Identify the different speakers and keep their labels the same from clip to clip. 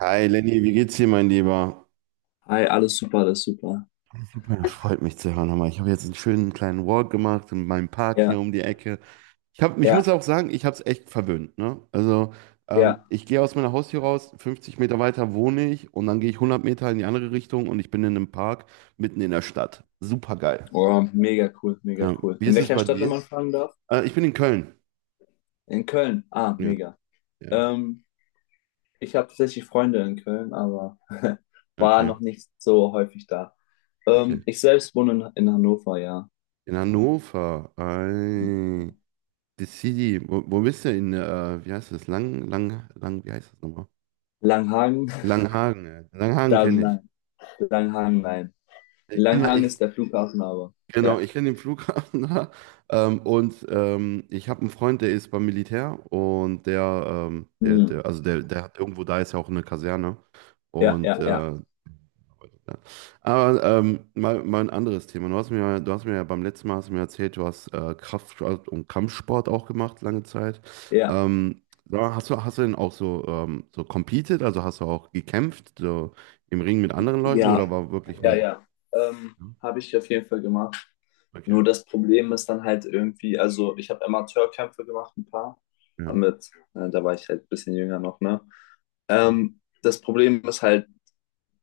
Speaker 1: Hi Lenny, wie geht's dir, mein Lieber?
Speaker 2: Hi, alles super, alles super.
Speaker 1: Super, das freut mich zu hören. Hammer. Ich habe jetzt einen schönen kleinen Walk gemacht in meinem Park hier um
Speaker 2: Ja,
Speaker 1: die Ecke. Ich muss
Speaker 2: ja,
Speaker 1: auch sagen, ich habe es echt verwöhnt. Ne? Also
Speaker 2: ja.
Speaker 1: ich gehe aus meiner Haustür raus, 50 Meter weiter wohne ich und dann gehe ich 100 Meter in die andere Richtung und ich bin in einem Park mitten in der Stadt. Super geil.
Speaker 2: Oh, mega cool, mega
Speaker 1: Ja.
Speaker 2: cool.
Speaker 1: Wie
Speaker 2: In
Speaker 1: ist es
Speaker 2: welcher
Speaker 1: bei
Speaker 2: Stadt, wenn
Speaker 1: dir?
Speaker 2: man fragen darf?
Speaker 1: Ich bin in Köln.
Speaker 2: In Köln. Ah,
Speaker 1: Ja,
Speaker 2: mega.
Speaker 1: ja.
Speaker 2: Ähm, Ich habe tatsächlich Freunde in Köln, aber war
Speaker 1: Okay,
Speaker 2: noch nicht so häufig da.
Speaker 1: okay.
Speaker 2: Ich selbst wohne in Hannover, ja.
Speaker 1: In Hannover. Ei. Die City, wo bist du in, wie heißt das? Wie heißt das nochmal?
Speaker 2: Langhagen?
Speaker 1: Langhagen. Ja. Langhagen
Speaker 2: Da,
Speaker 1: kenne ich.
Speaker 2: nein. Langhagen, nein.
Speaker 1: Ich kenne,
Speaker 2: Langhagen
Speaker 1: ich,
Speaker 2: ist der Flughafen, aber
Speaker 1: genau,
Speaker 2: ja.
Speaker 1: ich kenne den Flughafen da. Und ich habe einen Freund, der ist beim Militär und der, ähm, der,
Speaker 2: Hm.
Speaker 1: der also der, der hat irgendwo, da ist ja auch eine Kaserne.
Speaker 2: Ja,
Speaker 1: Und
Speaker 2: ja, ja,
Speaker 1: ja. Aber mal ein anderes Thema. Ja, du hast mir ja beim letzten Mal hast du mir erzählt, du hast Kraftsport und Kampfsport auch gemacht, lange Zeit.
Speaker 2: ja,
Speaker 1: Da hast du denn auch so, so competed, also hast du auch gekämpft, so im Ring mit anderen Leuten oder
Speaker 2: ja,
Speaker 1: war wirklich
Speaker 2: ja,
Speaker 1: nur?
Speaker 2: ja. Habe ich auf jeden Fall gemacht.
Speaker 1: Okay,
Speaker 2: Nur das Problem ist dann halt irgendwie, also ich habe Amateurkämpfe gemacht, ein paar.
Speaker 1: ja,
Speaker 2: Da war ich halt ein bisschen jünger noch, ne?
Speaker 1: ja,
Speaker 2: Das Problem ist halt,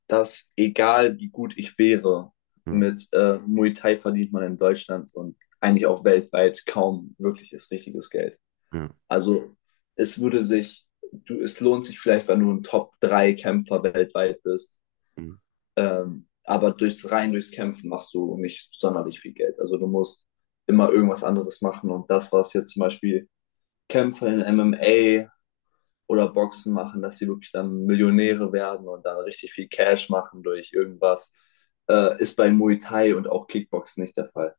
Speaker 2: dass egal wie gut ich wäre,
Speaker 1: ja,
Speaker 2: mit Muay Thai verdient man in Deutschland und eigentlich auch weltweit kaum wirkliches richtiges Geld.
Speaker 1: ja.
Speaker 2: Also es würde sich, du, es lohnt sich vielleicht, wenn du ein top drei kämpfer weltweit bist,
Speaker 1: Mhm.
Speaker 2: aber durchs Kämpfen machst du nicht sonderlich viel Geld. Also du musst immer irgendwas anderes machen. Und das, was jetzt zum Beispiel Kämpfer in MMA oder Boxen machen, dass sie wirklich dann Millionäre werden und dann richtig viel Cash machen durch irgendwas, ist bei Muay Thai und auch Kickboxen nicht der Fall.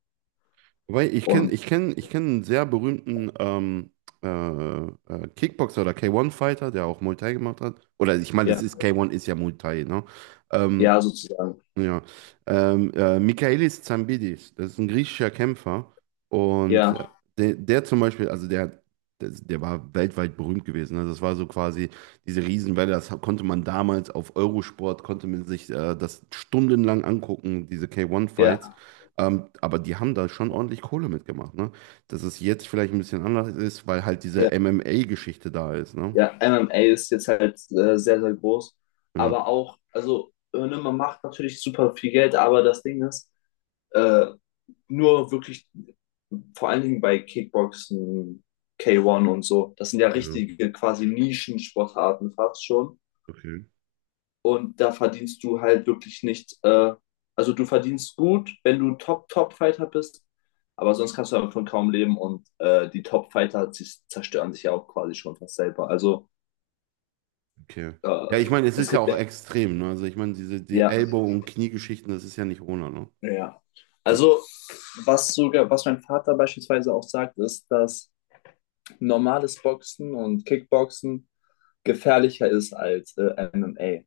Speaker 1: Wobei, ich kenne
Speaker 2: Und
Speaker 1: ich kenn, ich kenn einen sehr berühmten Kickboxer oder K1-Fighter, der auch Muay Thai gemacht hat. Oder ich meine, das
Speaker 2: ja,
Speaker 1: ist K1 ist ja Muay Thai, ne? Ähm,
Speaker 2: ja, sozusagen.
Speaker 1: Ja, Michaelis Zambidis, das ist ein griechischer Kämpfer und
Speaker 2: Ja,
Speaker 1: der, der zum Beispiel, also der, der, der war weltweit berühmt gewesen. Ne? Das war so quasi diese Riesenwelle, das konnte man damals auf Eurosport, konnte man sich das stundenlang angucken, diese K1-Fights.
Speaker 2: ja,
Speaker 1: Aber die haben da schon ordentlich Kohle mitgemacht. Ne? Dass es jetzt vielleicht ein bisschen anders ist, weil halt diese
Speaker 2: ja,
Speaker 1: MMA-Geschichte da ist. Ne?
Speaker 2: ja. MMA ist jetzt halt sehr, sehr groß.
Speaker 1: Ja,
Speaker 2: Aber auch, also, ne, man macht natürlich super viel Geld, aber das Ding ist, äh, nur wirklich vor allen Dingen bei Kickboxen, K1 und so. Das sind ja
Speaker 1: ja,
Speaker 2: richtige quasi Nischensportarten fast schon.
Speaker 1: okay.
Speaker 2: Und da verdienst du halt wirklich nicht, also du verdienst gut, wenn du Top-Top-Fighter bist, aber sonst kannst du davon kaum leben und die Top-Fighter sie zerstören sich ja auch quasi schon fast selber. Also
Speaker 1: Okay. Ja,
Speaker 2: äh,
Speaker 1: ich meine, es
Speaker 2: es
Speaker 1: ist ja
Speaker 2: gibt
Speaker 1: auch
Speaker 2: ja,
Speaker 1: extrem, ne? Also ich meine, die
Speaker 2: ja,
Speaker 1: Ellbogen- und Kniegeschichten, das ist ja nicht ohne, ne?
Speaker 2: ja.
Speaker 1: Hm,
Speaker 2: Also was mein Vater beispielsweise auch sagt, ist, dass normales Boxen und Kickboxen gefährlicher ist als MMA.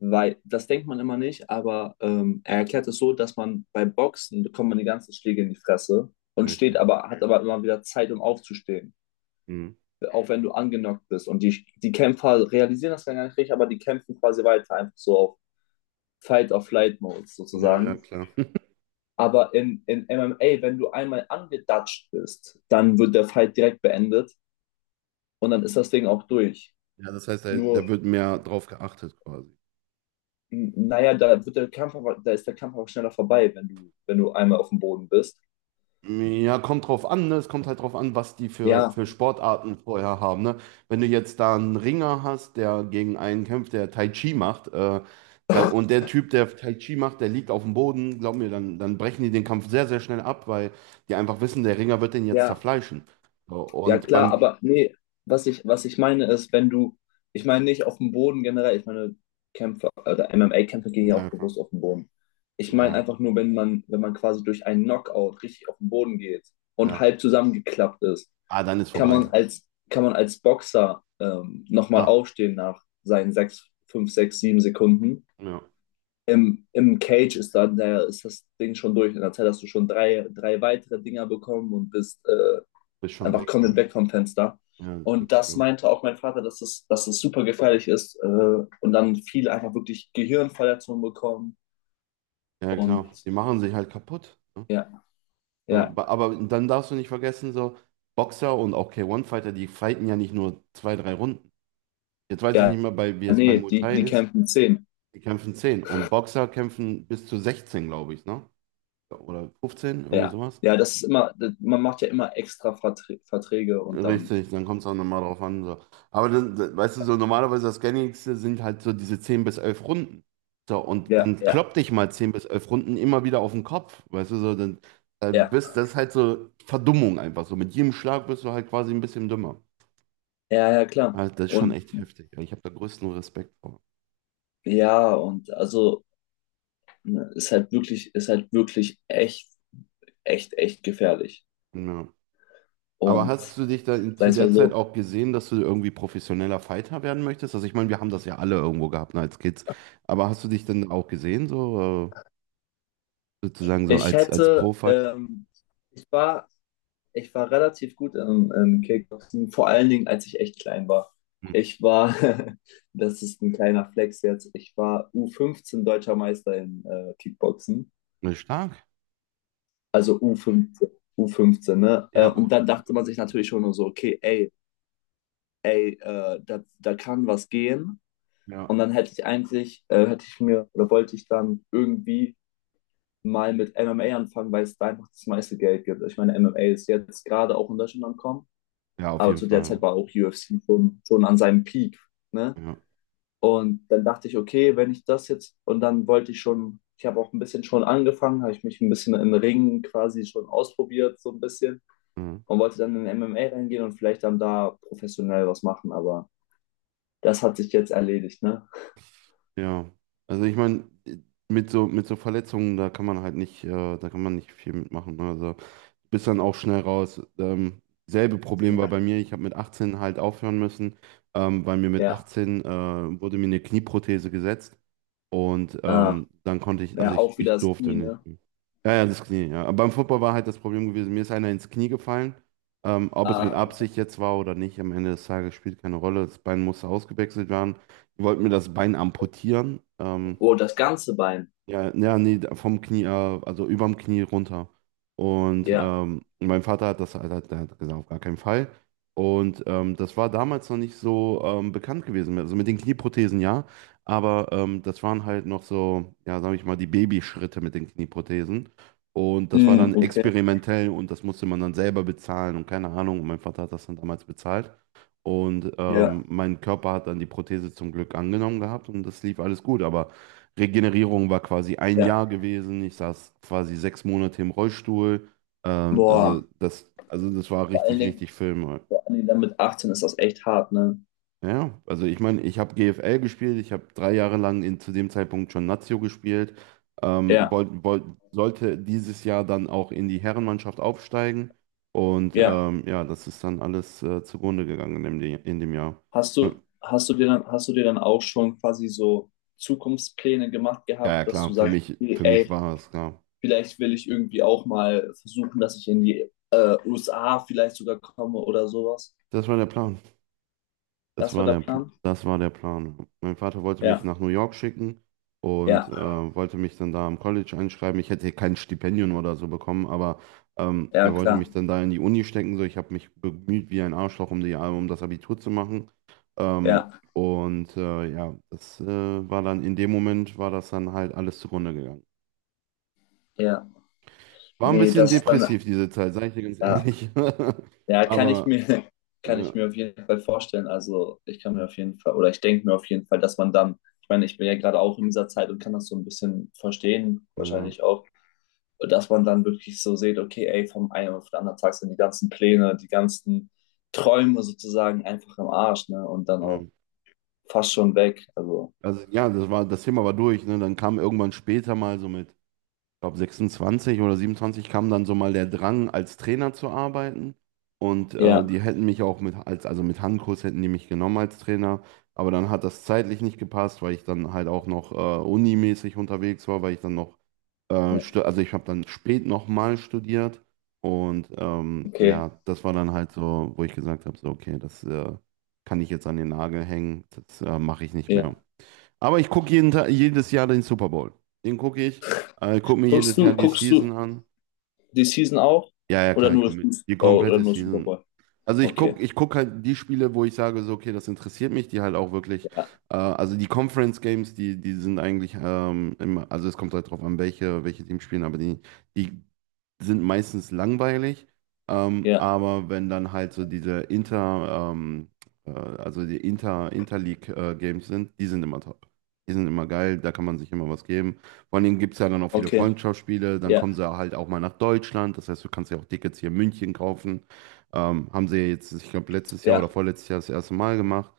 Speaker 2: Weil das denkt man immer nicht, aber er erklärt es so, dass man bei Boxen bekommt man die ganzen Schläge in die Fresse und
Speaker 1: richtig.
Speaker 2: hat aber immer wieder Zeit, um aufzustehen.
Speaker 1: Mhm.
Speaker 2: Auch wenn du angenockt bist. Und die Kämpfer realisieren das gar nicht richtig, aber die kämpfen quasi weiter, einfach so auf fight or flight mode
Speaker 1: Ja, ja,
Speaker 2: sozusagen.
Speaker 1: klar.
Speaker 2: Aber in MMA, wenn du einmal angedatscht bist, dann wird der Fight direkt beendet und dann ist das Ding auch durch.
Speaker 1: Ja, das heißt, da,
Speaker 2: Nur
Speaker 1: da wird mehr drauf geachtet quasi.
Speaker 2: Naja, da ist der Kampf auch schneller vorbei, wenn du, einmal auf dem Boden bist.
Speaker 1: Ja, kommt drauf an, ne? Es kommt halt drauf an, was die für,
Speaker 2: Ja,
Speaker 1: für Sportarten vorher haben, ne? Wenn du jetzt da einen Ringer hast, der gegen einen kämpft, der Tai Chi macht, dann, und der Typ, der Tai Chi macht, der liegt auf dem Boden, glaub mir, dann brechen die den Kampf sehr, sehr schnell ab, weil die einfach wissen, der Ringer wird den jetzt
Speaker 2: ja,
Speaker 1: zerfleischen. So.
Speaker 2: ja,
Speaker 1: Und
Speaker 2: klar,
Speaker 1: beim.
Speaker 2: aber nee, was ich meine ist, wenn du, ich meine nicht auf dem Boden generell, ich meine Kämpfer, oder MMA-Kämpfer gehen ja auch
Speaker 1: Ja, klar.
Speaker 2: bewusst auf den Boden. Ich meine
Speaker 1: Ja,
Speaker 2: einfach nur, wenn man, quasi durch einen Knockout richtig auf den Boden geht und
Speaker 1: ja.
Speaker 2: halb zusammengeklappt ist,
Speaker 1: Ah, dann ist
Speaker 2: kann
Speaker 1: vorbei.
Speaker 2: man als, kann man als Boxer nochmal
Speaker 1: Ah,
Speaker 2: aufstehen nach seinen 6, 5, 6, 7 Sekunden
Speaker 1: ja.
Speaker 2: im Cage ist das Ding schon durch. In der Zeit hast du schon drei weitere Dinger bekommen und bist
Speaker 1: Bist schon
Speaker 2: einfach
Speaker 1: weg. Ja,
Speaker 2: komplett weg vom Fenster.
Speaker 1: ja, das
Speaker 2: Und
Speaker 1: ist
Speaker 2: das
Speaker 1: so.
Speaker 2: meinte auch mein Vater, dass es super gefährlich ist und dann viele einfach wirklich Gehirnverletzungen bekommen.
Speaker 1: Ja,
Speaker 2: Und
Speaker 1: klar. Die machen sich halt kaputt. Ne?
Speaker 2: ja,
Speaker 1: So,
Speaker 2: ja,
Speaker 1: aber dann darfst du nicht vergessen, so Boxer und auch K1-Fighter, die fighten ja nicht nur zwei, drei Runden. Jetzt weiß ich
Speaker 2: ja,
Speaker 1: nicht mehr, wie es bei
Speaker 2: nee,
Speaker 1: Muay
Speaker 2: die,
Speaker 1: Thai
Speaker 2: die
Speaker 1: ist.
Speaker 2: kämpfen 10.
Speaker 1: Die kämpfen 10. Und Boxer kämpfen bis zu 16, glaube ich, ne? Oder 15, irgendwie
Speaker 2: Ja,
Speaker 1: sowas.
Speaker 2: ja, das ist immer, man macht ja immer extra Verträge und dann,
Speaker 1: Richtig, dann kommt es auch nochmal drauf an. So. Aber weißt du, so normalerweise das Gängigste sind halt so diese 10 bis 11 Runden. So, und
Speaker 2: ja,
Speaker 1: dann
Speaker 2: ja,
Speaker 1: klopp dich mal 10 bis 11 Runden immer wieder auf den Kopf. Weißt du, so, dann, dann
Speaker 2: ja,
Speaker 1: bist das ist halt so Verdummung einfach. So mit jedem Schlag bist du halt quasi ein bisschen dümmer.
Speaker 2: ja, ja, klar.
Speaker 1: Also das ist schon
Speaker 2: Und
Speaker 1: echt heftig. Ich habe da größten Respekt vor.
Speaker 2: ja, und also ne, ist halt wirklich, echt, echt, echt gefährlich.
Speaker 1: Ja. Aber
Speaker 2: Und
Speaker 1: hast du dich dann zu
Speaker 2: sagen wir
Speaker 1: der
Speaker 2: mal
Speaker 1: Zeit
Speaker 2: so,
Speaker 1: auch gesehen, dass du irgendwie professioneller Fighter werden möchtest? Also ich meine, wir haben das ja alle irgendwo gehabt, ne, als Kids. Aber hast du dich dann auch gesehen, so? äh, Sozusagen so
Speaker 2: ich
Speaker 1: als
Speaker 2: hätte,
Speaker 1: Pro-Fighter.
Speaker 2: ähm, ich war, ich war relativ gut im Kickboxen, vor allen Dingen, als ich echt klein war.
Speaker 1: Hm.
Speaker 2: Ich war, Das ist ein kleiner Flex jetzt, ich war U15 deutscher Meister in Kickboxen.
Speaker 1: Ja, stark.
Speaker 2: Also U15, U15, ne?
Speaker 1: Ja,
Speaker 2: Und
Speaker 1: und,
Speaker 2: dann dachte man sich natürlich schon nur so, okay, da kann was gehen. Und
Speaker 1: ja.
Speaker 2: dann hätte ich mir oder wollte ich dann irgendwie mal mit MMA anfangen, weil es da einfach das meiste Geld gibt. Ich meine, MMA ist jetzt gerade auch in Deutschland angekommen,
Speaker 1: Ja, auf
Speaker 2: aber
Speaker 1: jeden
Speaker 2: zu der Zeit
Speaker 1: Fall.
Speaker 2: war auch UFC schon an seinem Peak. Ne?
Speaker 1: Ja.
Speaker 2: Und dann dachte ich, okay, wenn ich das jetzt, und dann wollte ich schon, ich habe auch ein bisschen schon angefangen, habe ich mich ein bisschen im Ringen quasi schon ausprobiert, so ein bisschen,
Speaker 1: Mhm.
Speaker 2: und wollte dann in MMA reingehen und vielleicht dann da professionell was machen, aber das hat sich jetzt erledigt, ne?
Speaker 1: Ja. Also ich meine, mit so Verletzungen, da kann man halt nicht, da kann man nicht viel mitmachen. Ne? Also bist dann auch schnell raus. Selbe Problem
Speaker 2: Ja,
Speaker 1: war bei mir, ich habe mit 18 halt aufhören müssen, weil mir mit
Speaker 2: ja.
Speaker 1: 18 wurde mir eine Knieprothese gesetzt und
Speaker 2: Ah,
Speaker 1: dann konnte ich, also
Speaker 2: ja,
Speaker 1: ich,
Speaker 2: auch wieder
Speaker 1: ich
Speaker 2: das
Speaker 1: durfte
Speaker 2: Knie,
Speaker 1: nicht
Speaker 2: ne?
Speaker 1: mehr. Ja, ja, das Knie, ja. Aber beim Football war halt das Problem gewesen, mir ist einer ins Knie gefallen. Ob es mit
Speaker 2: Ah,
Speaker 1: Absicht jetzt war oder nicht, am Ende des Tages spielt keine Rolle. Das Bein musste ausgewechselt werden. Die wollten mir das Bein amputieren.
Speaker 2: oh, das ganze Bein.
Speaker 1: Ja, ja, nee, vom Knie, also überm Knie runter. Und
Speaker 2: Ja.
Speaker 1: mein Vater hat das, der hat gesagt, auf gar keinen Fall. Und das war damals noch nicht so bekannt gewesen. Also mit den Knieprothesen, ja, aber das waren halt noch so, ja, sag ich mal, die Babyschritte mit den Knieprothesen. Und das war
Speaker 2: Hm,
Speaker 1: dann
Speaker 2: okay.
Speaker 1: experimentell und das musste man dann selber bezahlen und keine Ahnung. Und mein Vater hat das dann damals bezahlt. Und
Speaker 2: Ja,
Speaker 1: mein Körper hat dann die Prothese zum Glück angenommen gehabt und das lief alles gut. Aber Regenerierung war quasi ein
Speaker 2: ja.
Speaker 1: Jahr gewesen. Ich saß quasi 6 Monate im Rollstuhl. Äh, also
Speaker 2: Boah.
Speaker 1: das war
Speaker 2: Vor allen
Speaker 1: richtig,
Speaker 2: Dingen,
Speaker 1: richtig Film.
Speaker 2: vor allen Dingen dann mit 18 ist das echt hart, ne?
Speaker 1: Ja, also ich meine, ich habe GFL gespielt, ich habe 3 Jahre lang zu dem Zeitpunkt schon Lazio gespielt, ähm,
Speaker 2: Ja,
Speaker 1: wollt, wollt, sollte dieses Jahr dann auch in die Herrenmannschaft aufsteigen und
Speaker 2: ja.
Speaker 1: ja, das ist dann alles zugrunde gegangen in dem Jahr. Und,
Speaker 2: Hast du dir dann auch schon quasi so Zukunftspläne gemacht
Speaker 1: ja, ja,
Speaker 2: gehabt, dass du
Speaker 1: klar, für
Speaker 2: sagst,
Speaker 1: mich,
Speaker 2: okay,
Speaker 1: für mich
Speaker 2: ey,
Speaker 1: war es klar.
Speaker 2: vielleicht will ich irgendwie auch mal versuchen, dass ich in die USA vielleicht sogar komme oder sowas.
Speaker 1: Das war der Plan. Das
Speaker 2: Das war
Speaker 1: war
Speaker 2: der
Speaker 1: der, Pl-
Speaker 2: Plan?
Speaker 1: das war der Plan. Mein Vater wollte mich
Speaker 2: Ja,
Speaker 1: nach New York schicken und
Speaker 2: ja,
Speaker 1: wollte mich dann da am College einschreiben. Ich hätte kein Stipendium oder so bekommen, aber er
Speaker 2: ja,
Speaker 1: wollte
Speaker 2: klar.
Speaker 1: mich dann da in die Uni stecken. So, ich habe mich bemüht wie ein Arschloch, um das Abitur zu machen. Ähm,
Speaker 2: Ja,
Speaker 1: ja, das war dann in dem Moment, war das dann halt alles zugrunde gegangen.
Speaker 2: ja.
Speaker 1: War ein
Speaker 2: Nee,
Speaker 1: bisschen
Speaker 2: das ist dann,
Speaker 1: depressiv diese Zeit, sage ich dir ganz
Speaker 2: ja,
Speaker 1: ehrlich.
Speaker 2: ja, kann ich
Speaker 1: Aber
Speaker 2: mir, kann
Speaker 1: ja,
Speaker 2: ich mir auf jeden Fall vorstellen. Also ich kann mir auf jeden Fall, oder ich denke mir auf jeden Fall, dass man dann, ich meine, ich bin ja gerade auch in dieser Zeit und kann das so ein bisschen verstehen,
Speaker 1: ja,
Speaker 2: wahrscheinlich auch, dass man dann wirklich so sieht, okay, ey, vom einen auf den anderen Tag sind die ganzen Pläne, die ganzen Träume sozusagen einfach im Arsch, ne? Und dann auch
Speaker 1: ja.
Speaker 2: fast schon weg. Also,
Speaker 1: Also ja, das Thema war durch, ne? Dann kam irgendwann später mal so mit, ich glaube 26 oder 27 kam dann so mal der Drang, als Trainer zu arbeiten. Und die
Speaker 2: ja,
Speaker 1: hätten mich auch also mit Handkurs hätten die mich genommen als Trainer. Aber dann hat das zeitlich nicht gepasst, weil ich dann halt auch noch unimäßig unterwegs war, weil ich dann noch, stu-
Speaker 2: ja,
Speaker 1: also ich habe dann spät nochmal studiert. Und
Speaker 2: okay.
Speaker 1: ja, das war dann halt so, wo ich gesagt habe, so, okay, das kann ich jetzt an den Nagel hängen, das mache ich nicht mehr.
Speaker 2: Ja.
Speaker 1: Aber ich gucke jeden Tag, jedes Jahr den Super Bowl. Den gucke ich. Gucke mir
Speaker 2: Guckst
Speaker 1: jedes
Speaker 2: du,
Speaker 1: Jahr die
Speaker 2: guckst du
Speaker 1: Season an.
Speaker 2: die Season auch?
Speaker 1: Ja, ja,
Speaker 2: Oder
Speaker 1: klar, ich
Speaker 2: nur,
Speaker 1: gucke die
Speaker 2: Oh, oder
Speaker 1: komplette
Speaker 2: nur Super
Speaker 1: Season.
Speaker 2: Bowl?
Speaker 1: Also ich
Speaker 2: Okay.
Speaker 1: gucke ich guck halt die Spiele, wo ich sage, so, okay, das interessiert mich, die halt auch wirklich,
Speaker 2: Ja,
Speaker 1: also die Conference Games, die sind eigentlich immer, also es kommt halt drauf an, welche Teams spielen, aber die sind meistens langweilig.
Speaker 2: ja,
Speaker 1: Aber wenn dann halt so diese Interleague Games sind, die sind immer top. Die sind immer geil, da kann man sich immer was geben. Vor allen Dingen gibt es ja dann auch viele
Speaker 2: okay.
Speaker 1: Freundschaftsspiele, dann kommen
Speaker 2: Ja,
Speaker 1: sie halt auch mal nach Deutschland, das heißt, du kannst ja auch Tickets hier in München kaufen. Haben sie jetzt, ich glaube, letztes Jahr oder
Speaker 2: ja.
Speaker 1: vorletztes Jahr das erste Mal gemacht.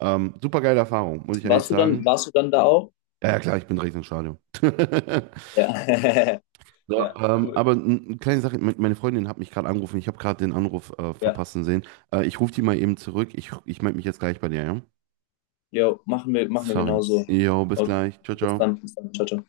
Speaker 1: Super geile Erfahrung, muss ich ehrlich
Speaker 2: Warst du dann,
Speaker 1: sagen.
Speaker 2: warst du dann da auch?
Speaker 1: Ja, ja, klar, ich bin direkt ins Stadion.
Speaker 2: Ja.
Speaker 1: So,
Speaker 2: Ja, cool.
Speaker 1: aber eine kleine Sache, meine Freundin hat mich gerade angerufen, ich habe gerade den Anruf
Speaker 2: Ja.
Speaker 1: verpassen sehen. Ich rufe die mal eben zurück, ich melde mich jetzt gleich bei dir, ja?
Speaker 2: Jo, machen wir
Speaker 1: Sorry.
Speaker 2: genauso.
Speaker 1: Jo, bis
Speaker 2: Okay.
Speaker 1: gleich. Ciao,
Speaker 2: Bis
Speaker 1: ciao.
Speaker 2: dann, bis dann. Ciao, ciao.